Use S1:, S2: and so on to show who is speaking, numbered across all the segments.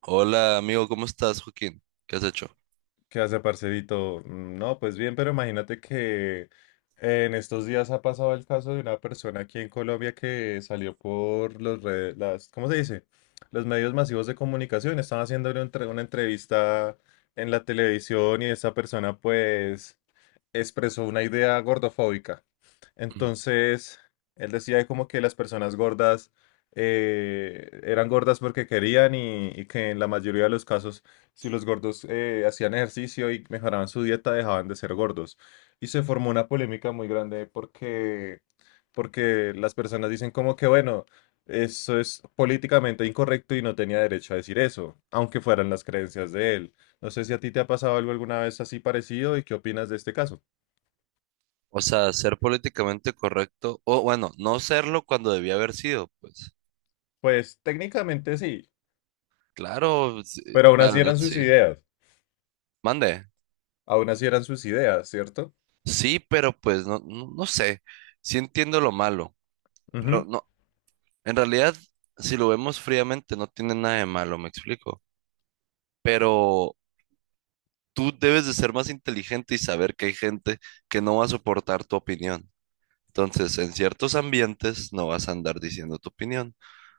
S1: Hola amigo, ¿cómo estás, Joaquín? ¿Qué has hecho?
S2: ¿Qué hace, parcerito? Mm, no, pues bien, pero imagínate que en estos días ha pasado el caso de una persona aquí en Colombia que salió por los redes, las, ¿cómo se dice? Los medios masivos de comunicación. Estaban haciéndole una entrevista en la televisión y esta persona, pues, expresó una idea gordofóbica.
S1: Ujú.
S2: Entonces, él decía como que las personas gordas eran gordas porque querían y que en la mayoría de los casos, si los gordos hacían ejercicio y mejoraban su dieta, dejaban de ser gordos. Y se formó una polémica muy grande porque las personas dicen como que, bueno, eso es políticamente incorrecto y no tenía derecho a decir eso, aunque fueran las creencias de él. No sé si a ti te ha pasado algo alguna vez así parecido y qué opinas de este caso.
S1: O sea, ser políticamente correcto, o bueno, no serlo cuando debía haber sido, pues.
S2: Pues técnicamente sí,
S1: Claro, sí,
S2: pero aún
S1: la
S2: así
S1: verdad
S2: eran sus
S1: sí.
S2: ideas,
S1: Mande.
S2: aún así eran sus ideas, ¿cierto?
S1: Sí, pero pues no sé. Sí entiendo lo malo, pero
S2: Ujú.
S1: no, en realidad, si lo vemos fríamente, no tiene nada de malo, me explico. Pero tú debes de ser más inteligente y saber que hay gente que no va a soportar tu opinión. Entonces, en ciertos ambientes no vas a andar diciendo tu opinión.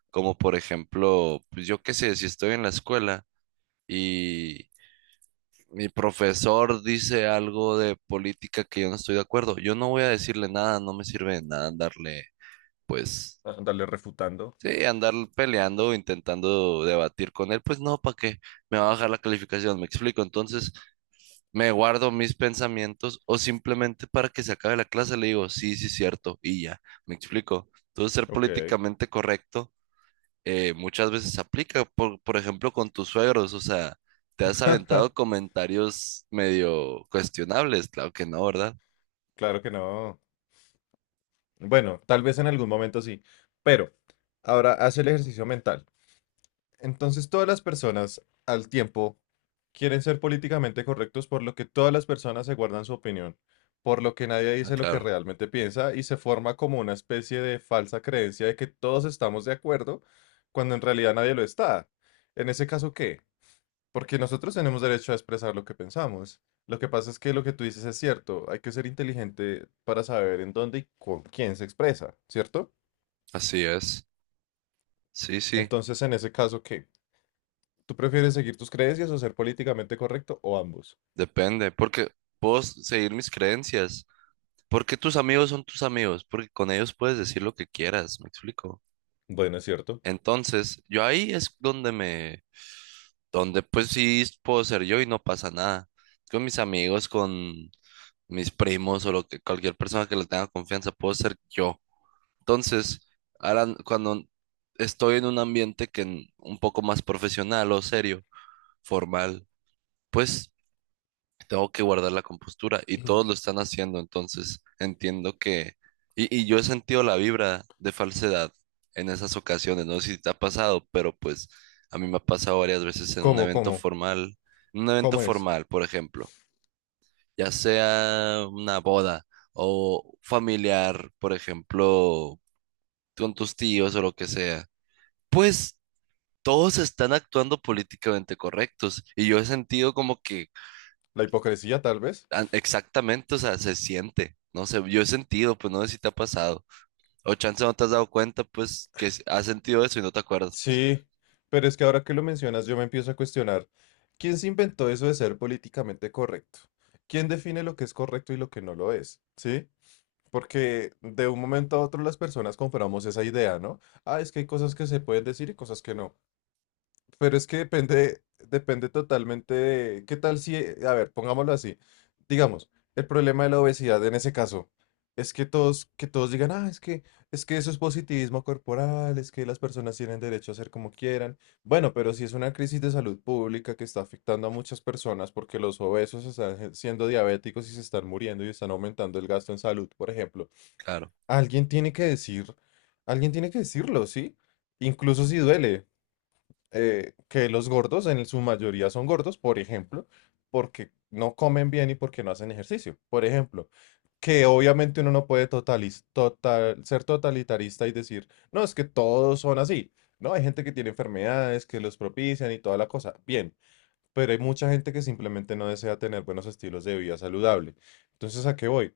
S1: Como por ejemplo, pues yo qué sé, si estoy en la escuela y mi profesor dice algo de política que yo no estoy de acuerdo, yo no voy a decirle nada, no me sirve de nada andarle, pues,
S2: Ajá. Andarle refutando.
S1: sí, andar peleando, intentando debatir con él, pues no, ¿para qué? Me va a bajar la calificación, me explico. Entonces, me guardo mis pensamientos o simplemente para que se acabe la clase le digo, sí, sí, cierto, y ya, me explico. Entonces, ser
S2: Ok.
S1: políticamente correcto muchas veces aplica, por ejemplo, con tus suegros, o sea, te has aventado comentarios medio cuestionables, claro que no, ¿verdad?
S2: Claro que no. Bueno, tal vez en algún momento sí, pero ahora haz el ejercicio mental. Entonces todas las personas al tiempo quieren ser políticamente correctos por lo que todas las personas se guardan su opinión, por lo que nadie
S1: Ah,
S2: dice lo que
S1: claro,
S2: realmente piensa y se forma como una especie de falsa creencia de que todos estamos de acuerdo cuando en realidad nadie lo está. En ese caso, ¿qué? Porque nosotros tenemos derecho a expresar lo que pensamos. Lo que pasa es que lo que tú dices es cierto. Hay que ser inteligente para saber en dónde y con quién se expresa, ¿cierto?
S1: así es. Sí, sí,
S2: Entonces, en ese caso, ¿qué? ¿Tú prefieres seguir tus creencias o ser políticamente correcto o ambos?
S1: depende, porque seguir mis creencias, porque tus amigos son tus amigos, porque con ellos puedes decir lo que quieras, ¿me explico?
S2: Bueno, es cierto.
S1: Entonces, yo ahí es donde me, donde pues sí puedo ser yo y no pasa nada. Con mis amigos, con mis primos o lo que, cualquier persona que le tenga confianza, puedo ser yo. Entonces, ahora cuando estoy en un ambiente un poco más profesional o serio, formal, pues tengo que guardar la compostura y todos lo están haciendo, entonces entiendo que... Y yo he sentido la vibra de falsedad en esas ocasiones, no sé si te ha pasado, pero pues a mí me ha pasado varias veces en un
S2: ¿Cómo,
S1: evento
S2: cómo?
S1: formal, en un evento
S2: ¿Cómo es?
S1: formal, por ejemplo, ya sea una boda o familiar, por ejemplo, con tus tíos o lo que sea. Pues todos están actuando políticamente correctos y yo he sentido como que
S2: ¿La hipocresía, tal vez?
S1: exactamente, o sea, se siente, no sé, yo he sentido, pues no sé si te ha pasado o chance no te has dado cuenta, pues has sentido eso y no te acuerdas, pues
S2: Sí, pero es que ahora que lo mencionas yo me empiezo a cuestionar. ¿Quién se inventó eso de ser políticamente correcto? ¿Quién define lo que es correcto y lo que no lo es? ¿Sí? Porque de un momento a otro las personas compramos esa idea, ¿no? Ah, es que hay cosas que se pueden decir y cosas que no. Pero es que depende totalmente de, ¿qué tal si, a ver, pongámoslo así. Digamos, el problema de la obesidad en ese caso es que que todos digan, ah, es que eso es positivismo corporal, es que las personas tienen derecho a hacer como quieran. Bueno, pero si es una crisis de salud pública que está afectando a muchas personas porque los obesos están siendo diabéticos y se están muriendo y están aumentando el gasto en salud, por ejemplo.
S1: claro.
S2: Alguien tiene que decir, alguien tiene que decirlo, ¿sí? Incluso si duele, que los gordos en su mayoría son gordos, por ejemplo, porque no comen bien y porque no hacen ejercicio, por ejemplo, que obviamente uno no puede ser totalitarista y decir, no, es que todos son así, ¿no? Hay gente que tiene enfermedades que los propician y toda la cosa, bien pero hay mucha gente que simplemente no desea tener buenos estilos de vida saludable. Entonces, ¿a qué voy?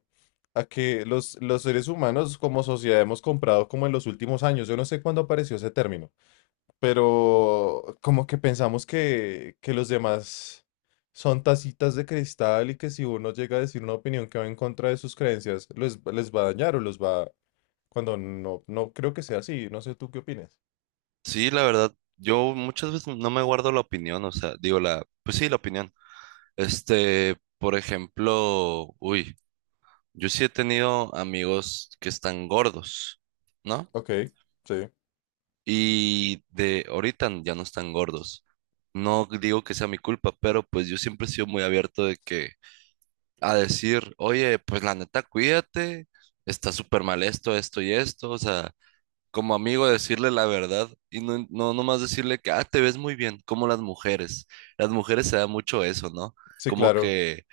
S2: A que los seres humanos como sociedad hemos comprado como en los últimos años, yo no sé cuándo apareció ese término, pero como que pensamos que los demás son tacitas de cristal y que si uno llega a decir una opinión que va en contra de sus creencias, les va a dañar o los va. Cuando no, no creo que sea así, no sé tú qué opinas.
S1: Sí, la verdad, yo muchas veces no me guardo la opinión, o sea, digo la, pues sí, la opinión. Este, por ejemplo, uy, yo sí he tenido amigos que están gordos, ¿no?
S2: Ok, sí,
S1: Y de ahorita ya no están gordos. No digo que sea mi culpa, pero pues yo siempre he sido muy abierto de que a decir, oye, pues la neta, cuídate, está súper mal esto, esto y esto. O sea, como amigo decirle la verdad y no nomás decirle que, ah, te ves muy bien, como las mujeres. Las mujeres se da mucho eso, ¿no?
S2: sí,
S1: Como
S2: claro,
S1: que,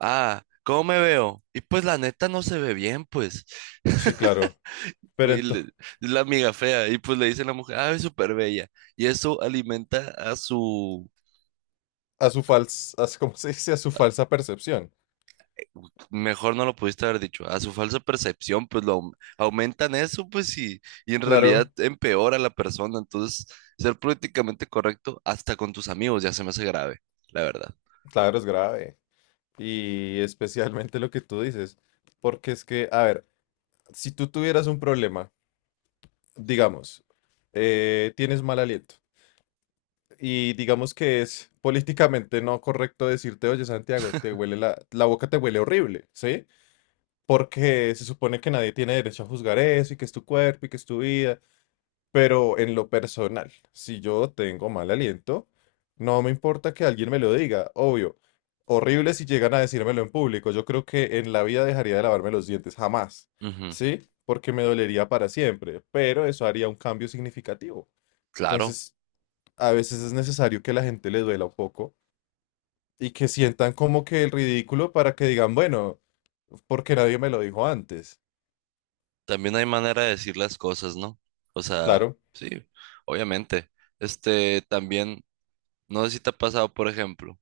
S1: ah, ¿cómo me veo? Y pues la neta no se ve bien, pues.
S2: sí, claro. Pero
S1: Güey, le-
S2: entonces.
S1: es la amiga fea. Y pues le dice la mujer, ah, es súper bella. Y eso alimenta a su,
S2: A su falsa, ¿cómo se dice? A su falsa percepción.
S1: mejor no lo pudiste haber dicho, a su falsa percepción, pues aumentan eso, pues y en realidad
S2: Claro,
S1: empeora a la persona. Entonces, ser políticamente correcto hasta con tus amigos ya se me hace grave, la verdad.
S2: claro, es grave. Y especialmente lo que tú dices, porque es que, a ver, si tú tuvieras un problema, digamos, tienes mal aliento y digamos que es políticamente no correcto decirte, oye, Santiago, te huele la boca te huele horrible, ¿sí? Porque se supone que nadie tiene derecho a juzgar eso y que es tu cuerpo y que es tu vida. Pero en lo personal, si yo tengo mal aliento, no me importa que alguien me lo diga, obvio. Horrible si llegan a decírmelo en público. Yo creo que en la vida dejaría de lavarme los dientes, jamás.
S1: Ujú,
S2: ¿Sí? Porque me dolería para siempre, pero eso haría un cambio significativo.
S1: claro,
S2: Entonces, a veces es necesario que la gente le duela un poco y que sientan como que el ridículo para que digan, bueno, porque nadie me lo dijo antes.
S1: también hay manera de decir las cosas, ¿no? O sea,
S2: Claro,
S1: sí, obviamente. Este, también. No sé si te ha pasado, por ejemplo,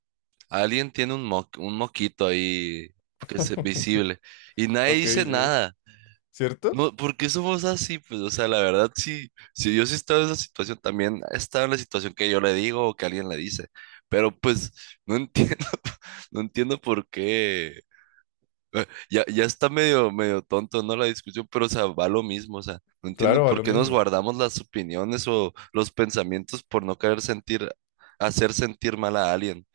S1: alguien tiene un moquito ahí que es visible y nadie
S2: ok,
S1: dice
S2: sí,
S1: nada.
S2: ¿cierto?
S1: No, ¿por qué somos así? Pues, o sea, la verdad, sí, si yo sí he estado en esa situación, también he estado en la situación que yo le digo o que alguien le dice. Pero pues no entiendo, no entiendo por qué. Ya, ya está medio tonto, ¿no? La discusión, pero o sea, va lo mismo. O sea, no entiendo
S2: Claro, a
S1: por
S2: lo
S1: qué nos
S2: mismo.
S1: guardamos las opiniones o los pensamientos por no querer sentir, hacer sentir mal a alguien.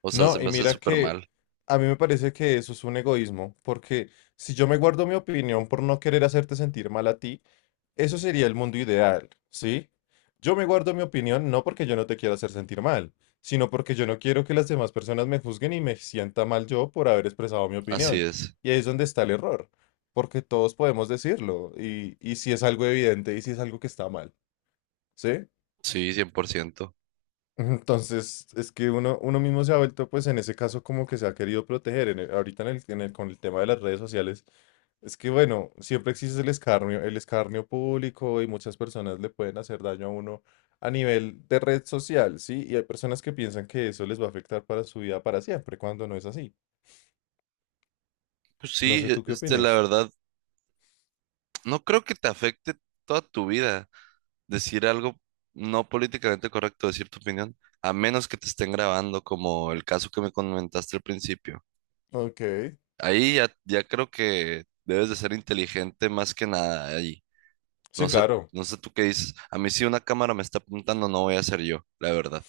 S1: O sea, se
S2: No, y
S1: me hace
S2: mira
S1: súper
S2: que
S1: mal.
S2: a mí me parece que eso es un egoísmo, porque si yo me guardo mi opinión por no querer hacerte sentir mal a ti, eso sería el mundo ideal, ¿sí? Yo me guardo mi opinión no porque yo no te quiera hacer sentir mal, sino porque yo no quiero que las demás personas me juzguen y me sienta mal yo por haber expresado mi
S1: Así
S2: opinión.
S1: es.
S2: Y ahí es donde está el error, porque todos podemos decirlo, y si es algo evidente y si es algo que está mal, ¿sí?
S1: Sí, 100%.
S2: Entonces, es que uno mismo se ha vuelto, pues en ese caso, como que se ha querido proteger. Ahorita con el tema de las redes sociales, es que bueno, siempre existe el escarnio público y muchas personas le pueden hacer daño a uno a nivel de red social, ¿sí? Y hay personas que piensan que eso les va a afectar para su vida para siempre, cuando no es así.
S1: Pues
S2: No
S1: sí,
S2: sé tú qué
S1: este, la
S2: opines.
S1: verdad, no creo que te afecte toda tu vida decir algo no políticamente correcto, decir tu opinión, a menos que te estén grabando, como el caso que me comentaste al principio.
S2: Ok.
S1: Ahí ya, ya creo que debes de ser inteligente más que nada ahí.
S2: Sí,
S1: No sé,
S2: claro.
S1: no sé tú qué dices. A mí si una cámara me está apuntando, no voy a ser yo, la verdad.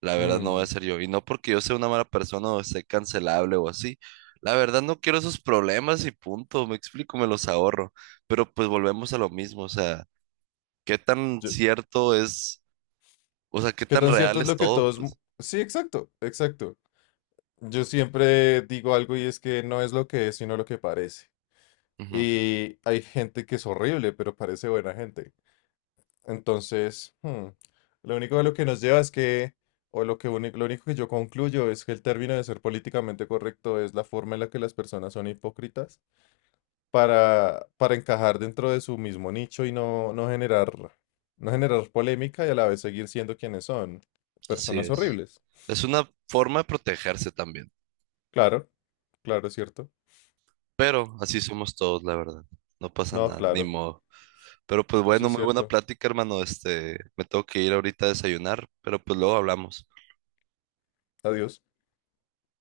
S1: La verdad no voy a
S2: Mm,
S1: ser yo. Y no porque yo sea una mala persona o sea cancelable o así. La verdad no quiero esos problemas y punto. Me explico, me los ahorro. Pero pues volvemos a lo mismo. O sea, ¿qué tan
S2: yo-
S1: cierto es? O sea, ¿qué
S2: ¿Qué
S1: tan
S2: tan
S1: real
S2: cierto es
S1: es
S2: lo que
S1: todo?
S2: todos.
S1: Pues
S2: Sí, exacto, exacto. Yo siempre digo algo y es que no es lo que es, sino lo que parece.
S1: ujú,
S2: Y hay gente que es horrible, pero parece buena gente. Entonces, lo único de lo que nos lleva es que, o lo que lo único que yo concluyo es que el término de ser políticamente correcto es la forma en la que las personas son hipócritas para encajar dentro de su mismo nicho y no generar polémica y a la vez seguir siendo quienes son,
S1: así
S2: personas
S1: es.
S2: horribles.
S1: Es una forma de protegerse también.
S2: Claro, claro, es cierto.
S1: Pero así somos todos, la verdad. No pasa
S2: No,
S1: nada, ni
S2: claro,
S1: modo. Pero pues
S2: eso
S1: bueno,
S2: es
S1: muy buena
S2: cierto.
S1: plática, hermano. Este, me tengo que ir ahorita a desayunar, pero pues luego hablamos.
S2: Adiós.